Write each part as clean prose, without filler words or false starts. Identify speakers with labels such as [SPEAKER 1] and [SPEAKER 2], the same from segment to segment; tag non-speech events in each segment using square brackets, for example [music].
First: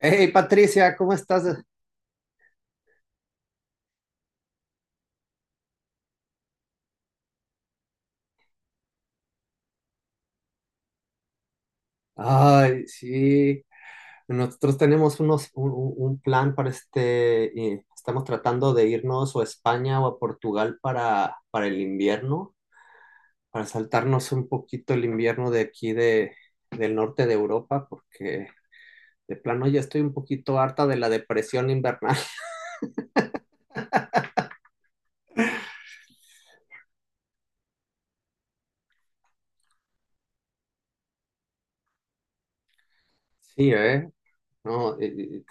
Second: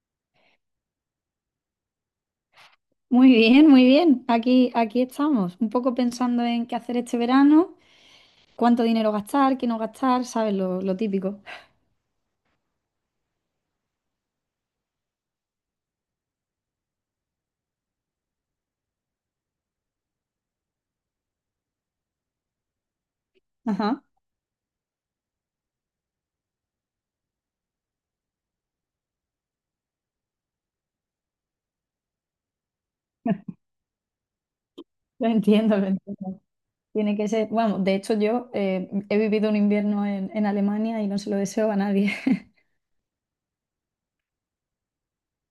[SPEAKER 1] Hey Patricia, ¿cómo estás?
[SPEAKER 2] Muy bien, muy bien. Aquí estamos, un poco pensando en qué hacer este verano, cuánto dinero gastar, qué no gastar, ¿sabes? Lo típico.
[SPEAKER 1] Ay, sí, nosotros tenemos un plan para estamos tratando de irnos o a España o a Portugal para el invierno, para
[SPEAKER 2] Ajá.
[SPEAKER 1] saltarnos un poquito el invierno de aquí del norte de Europa, porque de plano ya estoy un poquito harta de la depresión invernal. [laughs]
[SPEAKER 2] [laughs] Lo entiendo, lo entiendo. Tiene que ser, bueno, de hecho yo he vivido un invierno en Alemania y no se lo deseo a nadie. [laughs]
[SPEAKER 1] Sí, ¿eh? No, eh,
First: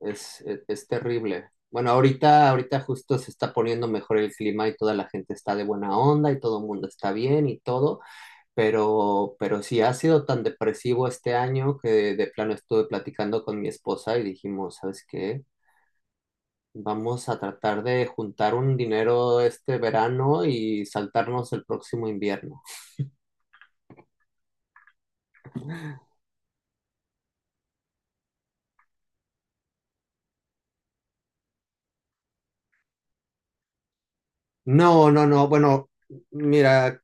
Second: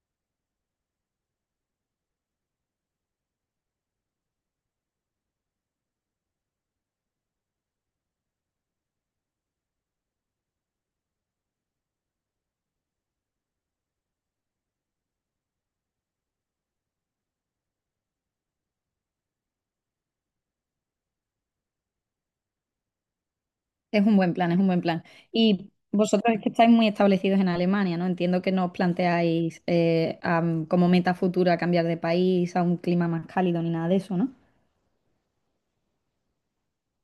[SPEAKER 1] es, es, es terrible. Bueno, ahorita justo se está poniendo mejor el clima y toda la gente está de buena onda y todo el mundo está bien y todo, pero sí ha sido tan depresivo este año que de plano estuve platicando con mi esposa y dijimos, ¿sabes qué? Vamos a tratar de juntar un dinero este verano y saltarnos el próximo invierno.
[SPEAKER 2] Es un buen plan, es un buen plan. Y vosotros es que estáis muy establecidos en Alemania, ¿no? Entiendo que no os planteáis como meta futura cambiar de país a un clima más cálido ni nada de eso, ¿no?
[SPEAKER 1] No, no, no. Bueno, mira,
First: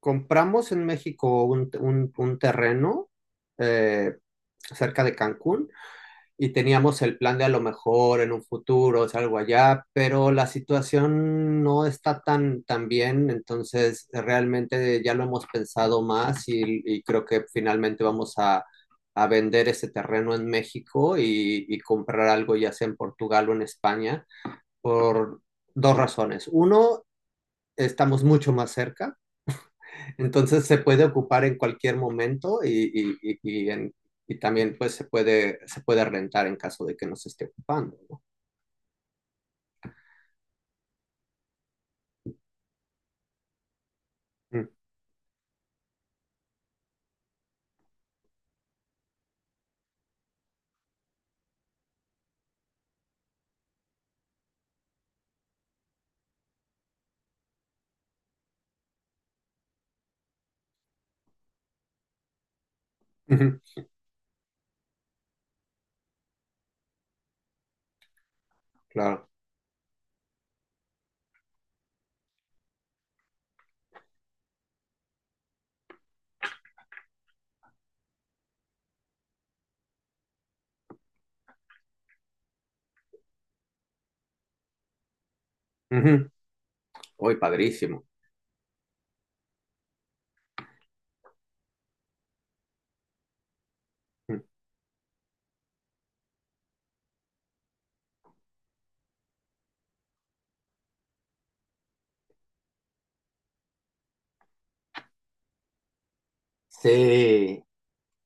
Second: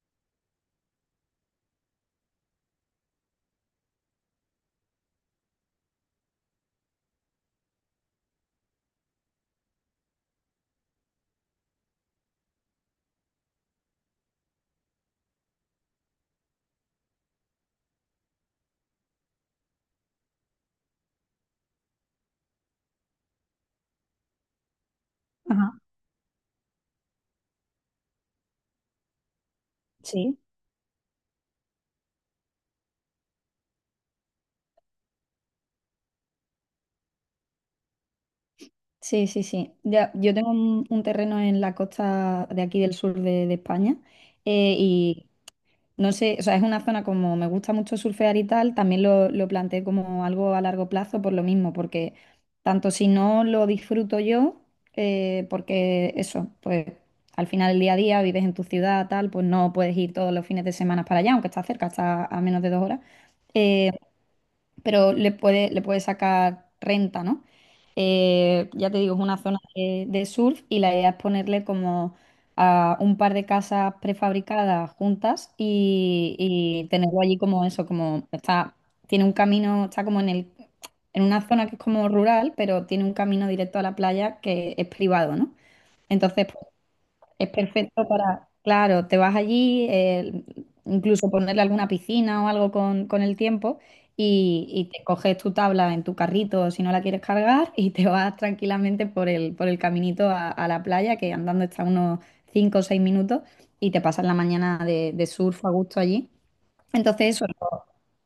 [SPEAKER 1] compramos en México un terreno eh, cerca de Cancún y teníamos el plan de a lo mejor en un futuro, es algo allá, pero la situación no está tan bien, entonces realmente ya lo hemos pensado más y creo que finalmente a vender ese terreno en México y comprar algo ya sea en Portugal o en España por
[SPEAKER 2] Ajá.
[SPEAKER 1] dos razones. Uno, estamos mucho más cerca
[SPEAKER 2] Sí.
[SPEAKER 1] entonces se puede ocupar en cualquier momento y también pues se puede rentar en caso de que no se esté ocupando, ¿no?
[SPEAKER 2] Sí, sí, sí. Ya, yo tengo un terreno en la costa de aquí del sur de España, y no sé, o sea, es una zona como me gusta mucho surfear y tal, también lo planteé como algo a largo plazo por lo mismo, porque tanto si no lo disfruto yo, porque eso, pues al final del día a día vives en tu ciudad, tal, pues no puedes ir todos los fines de semana para allá, aunque está cerca, está a menos de 2 horas.
[SPEAKER 1] Mm, ujú,
[SPEAKER 2] eh, pero le puede sacar renta, ¿no? Ya te digo, es
[SPEAKER 1] claro.
[SPEAKER 2] una zona de surf y la idea es ponerle como a un par de casas prefabricadas juntas y tenerlo allí como eso, como está. Tiene un camino, está como en una zona que es como rural, pero tiene un camino directo a la playa que es privado, ¿no?
[SPEAKER 1] Ujú.
[SPEAKER 2] Entonces,
[SPEAKER 1] Uy,
[SPEAKER 2] es
[SPEAKER 1] padrísimo.
[SPEAKER 2] perfecto para, claro, te vas allí, incluso ponerle alguna piscina o algo con el tiempo
[SPEAKER 1] Mm.
[SPEAKER 2] y te coges tu tabla en tu carrito si no la quieres cargar y te vas tranquilamente por el caminito a la playa, que andando está unos 5 o 6 minutos y te pasas la mañana de surf a gusto allí. Entonces, eso,
[SPEAKER 1] Sí.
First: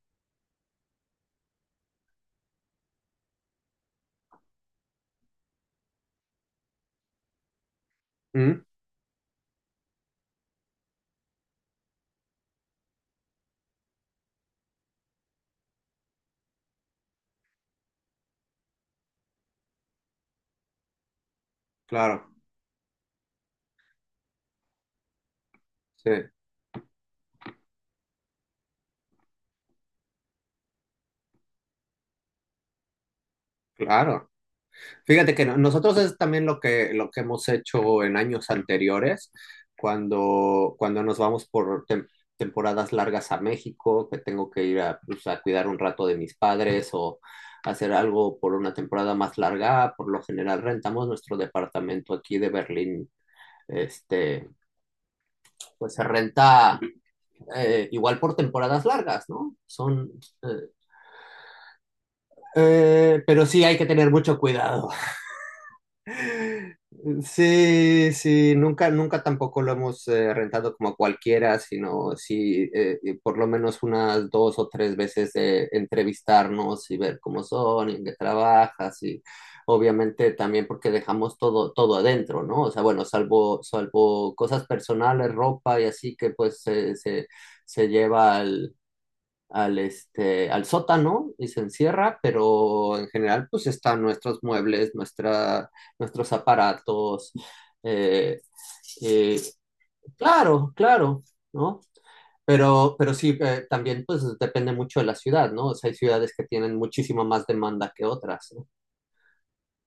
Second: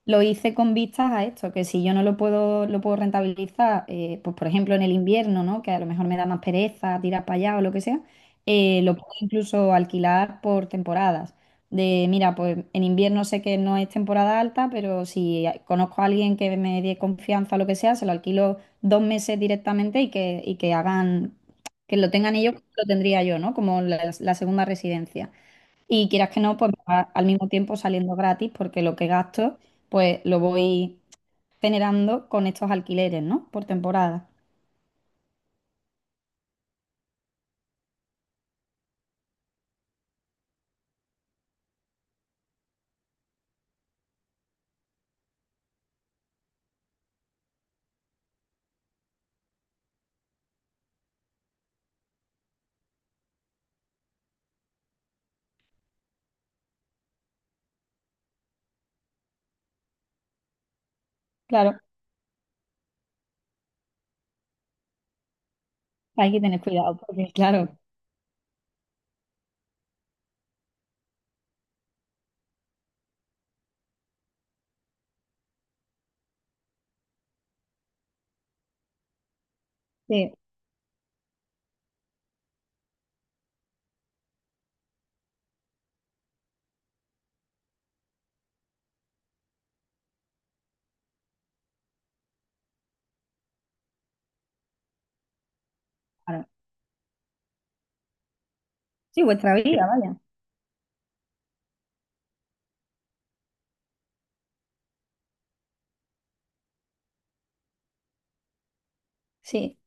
[SPEAKER 2] lo hice con vistas a esto, que si yo no lo puedo, lo puedo rentabilizar, pues por ejemplo en el invierno, ¿no? Que a lo mejor me da más pereza tirar para allá o lo que sea,
[SPEAKER 1] Mm,
[SPEAKER 2] lo puedo incluso alquilar por temporadas. Mira, pues en invierno sé que no es temporada alta, pero si conozco a alguien que me dé confianza o lo que sea, se lo alquilo 2 meses directamente y que hagan, que lo
[SPEAKER 1] claro,
[SPEAKER 2] tengan ellos, como lo tendría yo, ¿no? Como la segunda residencia. Y
[SPEAKER 1] sí,
[SPEAKER 2] quieras que no, pues me va al mismo tiempo saliendo gratis porque lo que gasto, pues lo voy generando con estos alquileres, ¿no? Por temporada.
[SPEAKER 1] claro. Fíjate que no- nosotros es también lo que hemos hecho en años anteriores, cuando nos vamos por temporadas largas a México, que tengo que ir a, pues, a cuidar un rato de mis padres o hacer algo por una temporada más larga. Por lo general rentamos nuestro departamento aquí de Berlín. Este, pues se renta igual por temporadas largas, ¿no? Eh,
[SPEAKER 2] Claro,
[SPEAKER 1] pero sí hay que tener mucho cuidado.
[SPEAKER 2] hay que tener cuidado porque, claro,
[SPEAKER 1] Sí, sí, nunca tampoco lo hemos rentado como a cualquiera, sino sí, por lo menos unas dos o tres veces de entrevistarnos y ver cómo son y en qué trabajas y obviamente
[SPEAKER 2] sí,
[SPEAKER 1] también porque dejamos todo adentro, ¿no? O sea, bueno, salvo cosas personales, ropa y así que pues se lleva este, al sótano y se encierra, pero en general pues están nuestros
[SPEAKER 2] claro.
[SPEAKER 1] aparatos. eh,
[SPEAKER 2] Sí,
[SPEAKER 1] eh,
[SPEAKER 2] vuestra vida, vaya.
[SPEAKER 1] claro, claro, ¿no? Pero sí, también pues depende mucho de la ciudad, ¿no? O sea, hay ciudades que tienen muchísima más demanda que otras, ¿no?
[SPEAKER 2] Sí.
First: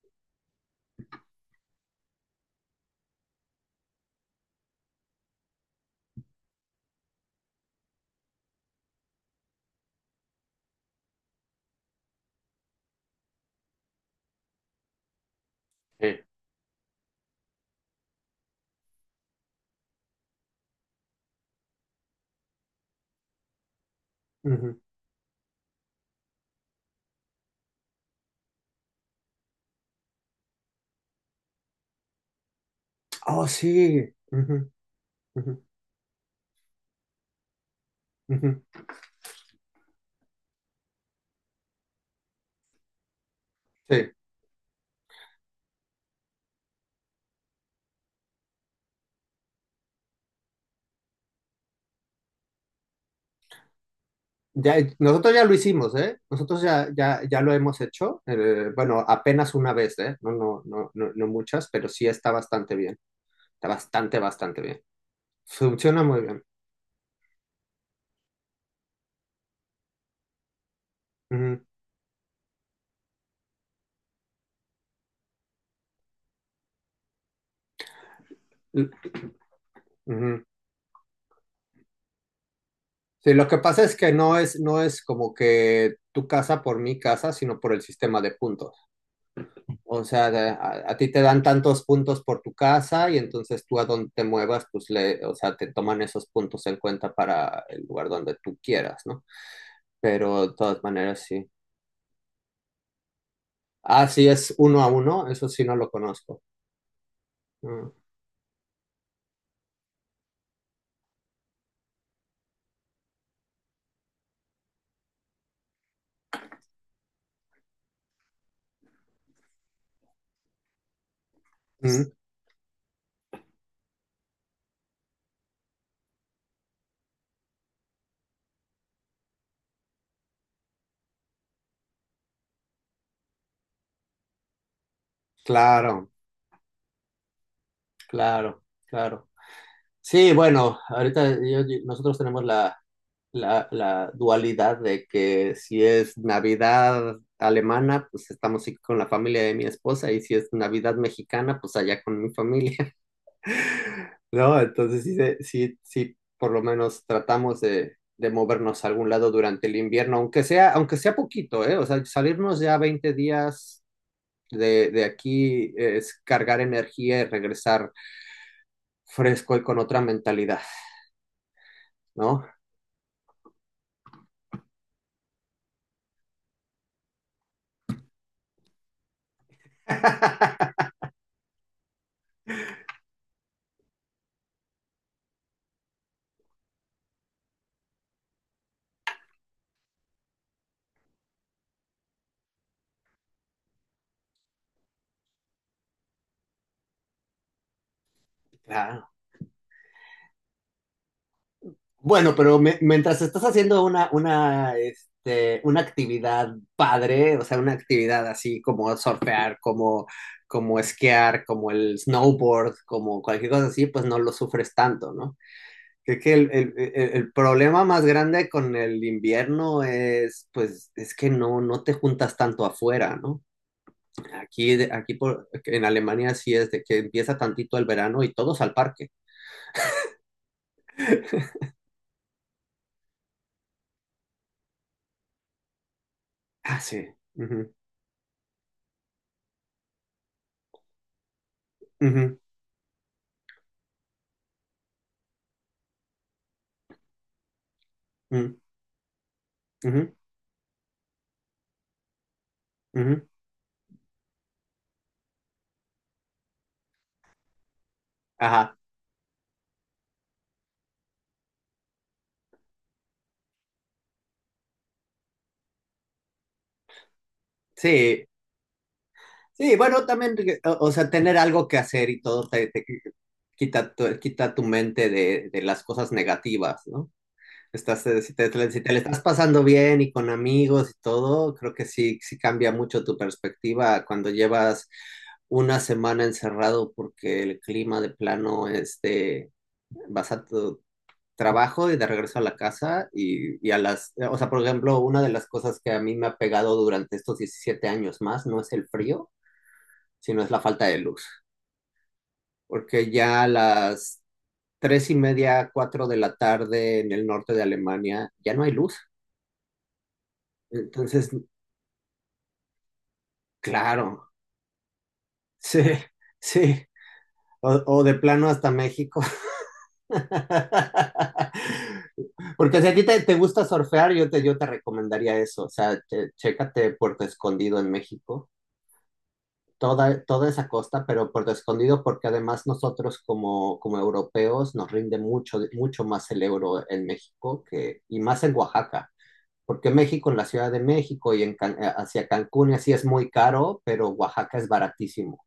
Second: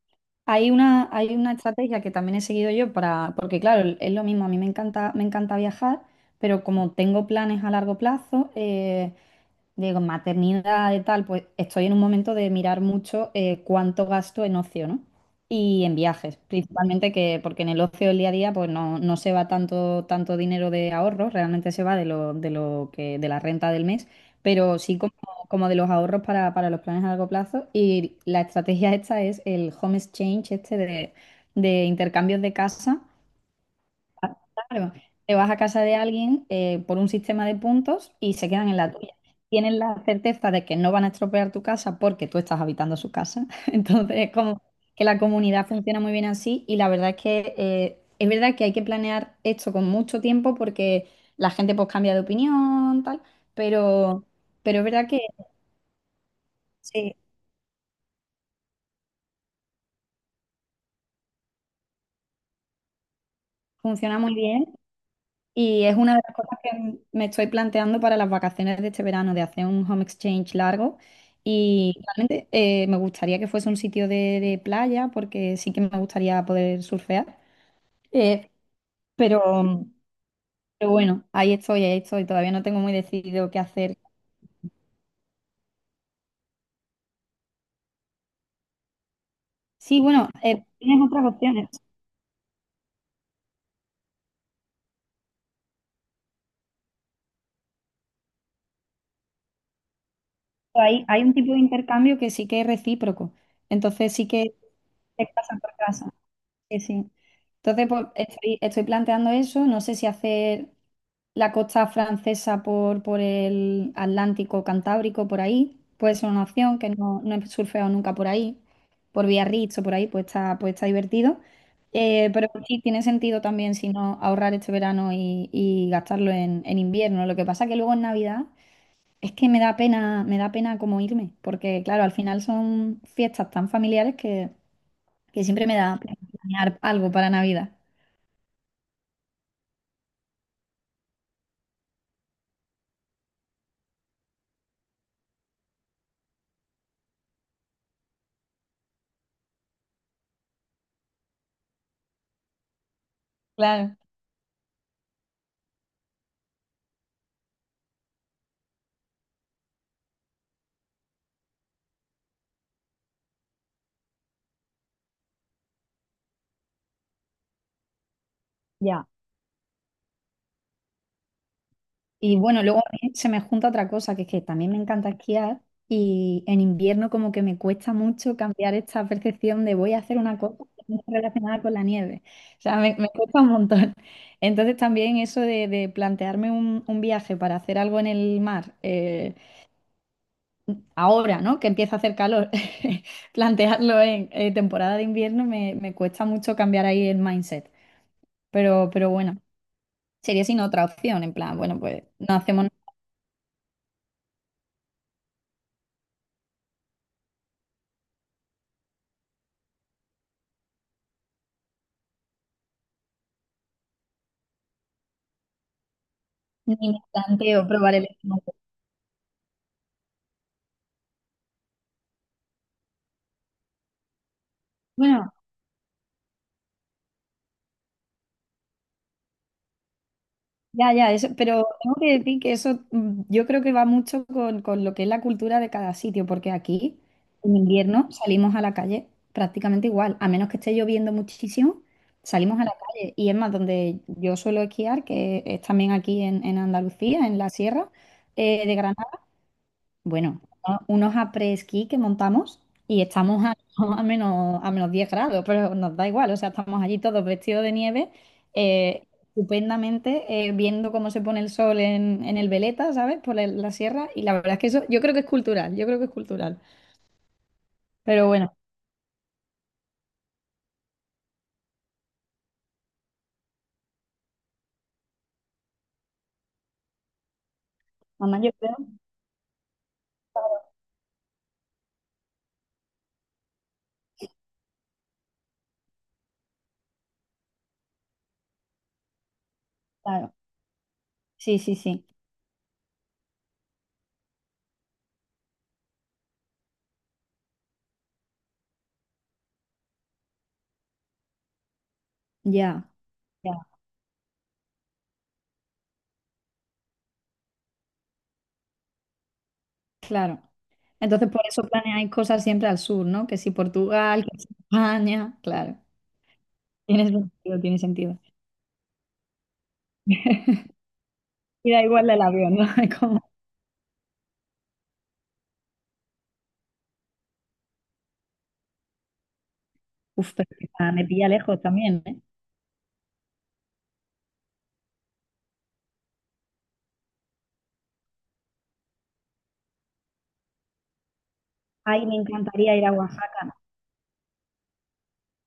[SPEAKER 2] Hay una estrategia que también he seguido yo para, porque claro, es lo mismo, a mí me encanta viajar, pero como tengo planes a largo plazo, de maternidad y tal, pues estoy en un momento de mirar mucho cuánto gasto en ocio, ¿no? Y en
[SPEAKER 1] Sí.
[SPEAKER 2] viajes, principalmente que, porque en el ocio del día a día, pues no se va tanto, tanto dinero de ahorros, realmente se va de la renta del mes,
[SPEAKER 1] Ujú.
[SPEAKER 2] pero sí como de los ahorros para los planes a largo plazo. Y la estrategia esta es el home exchange, este de intercambios de casa.
[SPEAKER 1] Oh, sí.
[SPEAKER 2] Ah,
[SPEAKER 1] Ujú,
[SPEAKER 2] claro, te vas a
[SPEAKER 1] ujú,
[SPEAKER 2] casa de alguien por un sistema de puntos y se
[SPEAKER 1] ujú.
[SPEAKER 2] quedan en la tuya. Tienen la certeza de que no van a estropear tu casa porque tú estás habitando su casa. [laughs]
[SPEAKER 1] Sí.
[SPEAKER 2] Entonces, es como que la comunidad funciona muy bien así y la verdad es que es verdad que hay que planear esto con mucho tiempo porque la gente pues cambia de opinión, tal, pero,
[SPEAKER 1] Ya,
[SPEAKER 2] pero es verdad que
[SPEAKER 1] nosotros ya lo hicimos, ¿eh?
[SPEAKER 2] sí,
[SPEAKER 1] Ya lo hemos hecho. Eh, bueno, apenas una vez, ¿eh? No, no, no, no, no muchas, pero sí está bastante bien. Está bastante,
[SPEAKER 2] funciona muy
[SPEAKER 1] bastante
[SPEAKER 2] bien.
[SPEAKER 1] bien.
[SPEAKER 2] Y es
[SPEAKER 1] Funciona
[SPEAKER 2] una de
[SPEAKER 1] muy
[SPEAKER 2] las
[SPEAKER 1] bien.
[SPEAKER 2] cosas que me estoy planteando para las vacaciones de este verano, de hacer un home exchange largo.
[SPEAKER 1] Ujú.
[SPEAKER 2] Y realmente me gustaría que fuese un sitio de playa, porque sí que me gustaría poder surfear. Eh,
[SPEAKER 1] L-
[SPEAKER 2] pero,
[SPEAKER 1] ujú.
[SPEAKER 2] pero bueno, ahí estoy, ahí estoy. Todavía no tengo muy
[SPEAKER 1] Sí, lo
[SPEAKER 2] decidido
[SPEAKER 1] que
[SPEAKER 2] qué
[SPEAKER 1] pasa es
[SPEAKER 2] hacer.
[SPEAKER 1] que no es como que tu casa por mi casa, sino por el sistema de puntos.
[SPEAKER 2] Sí,
[SPEAKER 1] O
[SPEAKER 2] bueno,
[SPEAKER 1] sea, a
[SPEAKER 2] tienes
[SPEAKER 1] ti te
[SPEAKER 2] otras
[SPEAKER 1] dan
[SPEAKER 2] opciones.
[SPEAKER 1] tantos puntos por tu casa y entonces tú a donde te muevas, pues le, o sea, te toman esos puntos en cuenta para el lugar donde tú quieras, ¿no? Pero de todas
[SPEAKER 2] Hay
[SPEAKER 1] maneras,
[SPEAKER 2] un
[SPEAKER 1] sí.
[SPEAKER 2] tipo de intercambio que sí que es recíproco.
[SPEAKER 1] Ah,
[SPEAKER 2] Entonces
[SPEAKER 1] sí,
[SPEAKER 2] sí
[SPEAKER 1] es
[SPEAKER 2] que
[SPEAKER 1] uno a uno,
[SPEAKER 2] es
[SPEAKER 1] eso
[SPEAKER 2] casa
[SPEAKER 1] sí
[SPEAKER 2] por
[SPEAKER 1] no lo
[SPEAKER 2] casa.
[SPEAKER 1] conozco.
[SPEAKER 2] Sí, sí. Entonces,
[SPEAKER 1] Mm,
[SPEAKER 2] pues, estoy planteando eso. No sé si hacer la costa francesa por, el Atlántico Cantábrico, por ahí. Puede ser una opción que no he surfeado nunca por ahí, por Biarritz o por ahí, pues está divertido.
[SPEAKER 1] mm,
[SPEAKER 2] Pero sí, tiene sentido también si no ahorrar este verano y gastarlo en invierno. Lo que pasa que luego en Navidad es que me da pena como irme, porque claro, al final son fiestas tan familiares que siempre me da
[SPEAKER 1] claro,
[SPEAKER 2] pena planear algo para Navidad.
[SPEAKER 1] claro, claro. Sí, bueno, ahorita nosotros tenemos la dualidad de que si es Navidad alemana, pues estamos aquí con la familia de mi esposa, y si es Navidad mexicana, pues allá con mi familia, [laughs]
[SPEAKER 2] Claro.
[SPEAKER 1] ¿no? Entonces sí, sí, por lo menos tratamos de movernos a algún lado durante el invierno, aunque sea poquito, ¿eh? O sea, salirnos ya 20 días de aquí es cargar energía y regresar fresco y con otra mentalidad,
[SPEAKER 2] Y
[SPEAKER 1] ¿no?
[SPEAKER 2] bueno, luego a mí se me junta otra cosa, que es que también me encanta esquiar y en invierno como que me cuesta mucho cambiar esta percepción de voy a hacer una cosa
[SPEAKER 1] [laughs]
[SPEAKER 2] que no está relacionada con la nieve. O sea, me cuesta un montón. [laughs] Entonces también eso de plantearme un viaje para hacer algo en el mar, ahora, ¿no? Que empieza a hacer calor, [laughs] plantearlo en temporada de invierno me cuesta mucho cambiar ahí el mindset. Pero,
[SPEAKER 1] Claro.
[SPEAKER 2] pero bueno, sería sin otra opción, en plan, bueno, pues no
[SPEAKER 1] Bueno, pero
[SPEAKER 2] hacemos.
[SPEAKER 1] mientras estás haciendo una actividad padre, o sea, una actividad así como surfear, como, como esquiar, como el snowboard, como cualquier cosa así, pues no lo sufres tanto, ¿no? Creo que el, el-
[SPEAKER 2] Ni me
[SPEAKER 1] el- el
[SPEAKER 2] planteo
[SPEAKER 1] problema
[SPEAKER 2] probar el
[SPEAKER 1] más grande
[SPEAKER 2] estómago.
[SPEAKER 1] con el invierno es, pues, es que no te juntas tanto afuera, ¿no? Aquí, aquí
[SPEAKER 2] Bueno,
[SPEAKER 1] por, en Alemania sí es de que empieza tantito el verano y todos al parque.
[SPEAKER 2] ya, ya, eso, pero tengo que decir que eso yo creo que va mucho con lo que es la cultura de cada sitio, porque
[SPEAKER 1] Ah,
[SPEAKER 2] aquí
[SPEAKER 1] sí.
[SPEAKER 2] en
[SPEAKER 1] Ujú,
[SPEAKER 2] invierno salimos a la calle prácticamente igual, a menos que esté lloviendo muchísimo,
[SPEAKER 1] ujú,
[SPEAKER 2] salimos a la calle. Y es más, donde yo suelo esquiar, que es también aquí en Andalucía, en la sierra
[SPEAKER 1] mm,
[SPEAKER 2] de Granada.
[SPEAKER 1] ujú.
[SPEAKER 2] Bueno, unos après-ski que montamos y
[SPEAKER 1] Ujú,
[SPEAKER 2] estamos [laughs] a menos 10 grados, pero nos da igual, o sea, estamos allí todos vestidos de nieve,
[SPEAKER 1] ajá,
[SPEAKER 2] eh, estupendamente, viendo cómo se pone el sol en el Veleta, ¿sabes? Por la sierra, y la verdad es que eso yo creo que es cultural, yo creo que es cultural.
[SPEAKER 1] sí,
[SPEAKER 2] Pero bueno,
[SPEAKER 1] sí, bueno, también, o sea, tener algo que hacer y todo te, te quita tu mente de las cosas negativas, ¿no? Estás,
[SPEAKER 2] mamá, yo creo,
[SPEAKER 1] si te la estás pasando bien y con amigos y todo, creo que sí, sí cambia mucho tu perspectiva cuando llevas una semana encerrado porque el clima de plano, este, vas
[SPEAKER 2] claro,
[SPEAKER 1] a,
[SPEAKER 2] sí, sí,
[SPEAKER 1] trabajo y
[SPEAKER 2] sí,
[SPEAKER 1] de regreso a la casa y a las, o sea, por ejemplo, una de las cosas que a mí me ha pegado durante estos 17 años más no es el frío, sino es la falta de luz,
[SPEAKER 2] ya,
[SPEAKER 1] porque ya a
[SPEAKER 2] ya,
[SPEAKER 1] las 3 y media, cuatro de la tarde en el norte de Alemania ya no hay luz.
[SPEAKER 2] claro. Entonces,
[SPEAKER 1] Entonces,
[SPEAKER 2] por eso planeáis cosas siempre al sur, ¿no? Que si Portugal,
[SPEAKER 1] claro,
[SPEAKER 2] que si España,
[SPEAKER 1] [laughs]
[SPEAKER 2] claro,
[SPEAKER 1] sí, sí,
[SPEAKER 2] tiene sentido, tiene
[SPEAKER 1] o de
[SPEAKER 2] sentido.
[SPEAKER 1] plano hasta México. [laughs]
[SPEAKER 2] Y da igual del avión, ¿no? [laughs]
[SPEAKER 1] Porque si a
[SPEAKER 2] Es
[SPEAKER 1] ti
[SPEAKER 2] como,
[SPEAKER 1] te gusta surfear, yo te recomendaría eso, o sea, chécate Puerto Escondido en México
[SPEAKER 2] uf,
[SPEAKER 1] toda
[SPEAKER 2] pero que
[SPEAKER 1] esa costa,
[SPEAKER 2] me pilla
[SPEAKER 1] pero por lo
[SPEAKER 2] lejos también,
[SPEAKER 1] escondido,
[SPEAKER 2] ¿eh?
[SPEAKER 1] porque además nosotros como, como europeos nos rinde mucho más el euro en México que, y más en Oaxaca, porque México, en la Ciudad de México y en,
[SPEAKER 2] Ay, me
[SPEAKER 1] hacia Cancún y
[SPEAKER 2] encantaría ir a
[SPEAKER 1] así es muy
[SPEAKER 2] Oaxaca.
[SPEAKER 1] caro, pero Oaxaca es baratísimo.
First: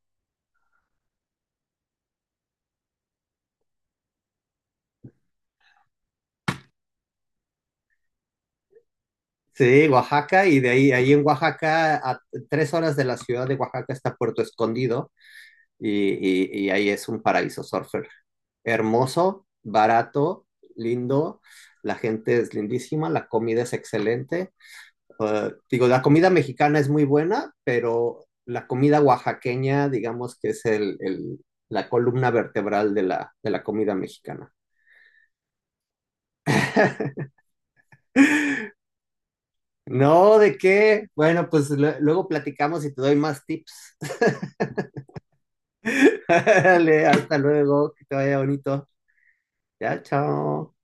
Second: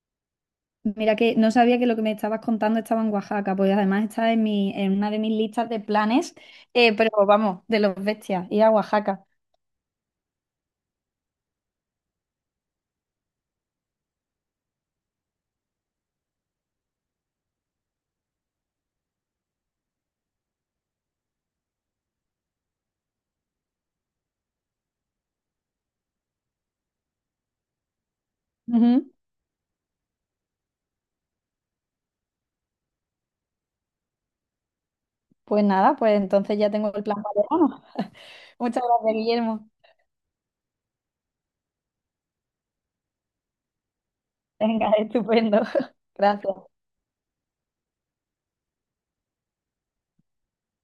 [SPEAKER 2] Mira que no sabía que lo que me estabas contando estaba en Oaxaca, pues además está en una de mis listas de planes, pero vamos, de los bestias, ir a Oaxaca.
[SPEAKER 1] Sí, Oaxaca, y de ahí, ahí en Oaxaca, a 3 horas de la ciudad de Oaxaca está Puerto Escondido, y, y ahí es un paraíso surfer. Hermoso, barato, lindo, la gente es lindísima, la comida es excelente. Digo, la comida mexicana es muy buena, pero la comida
[SPEAKER 2] Ujú.
[SPEAKER 1] oaxaqueña, digamos que es la columna vertebral de la comida mexicana.
[SPEAKER 2] Pues nada, pues entonces ya tengo el plan para verano. Muchas gracias, Guillermo.
[SPEAKER 1] No, ¿de qué? Bueno, pues luego platicamos y te doy más tips.
[SPEAKER 2] Venga, estupendo. [laughs]
[SPEAKER 1] [laughs]
[SPEAKER 2] Gracias.
[SPEAKER 1] Dale, hasta luego, que te vaya bonito. Ya, chao.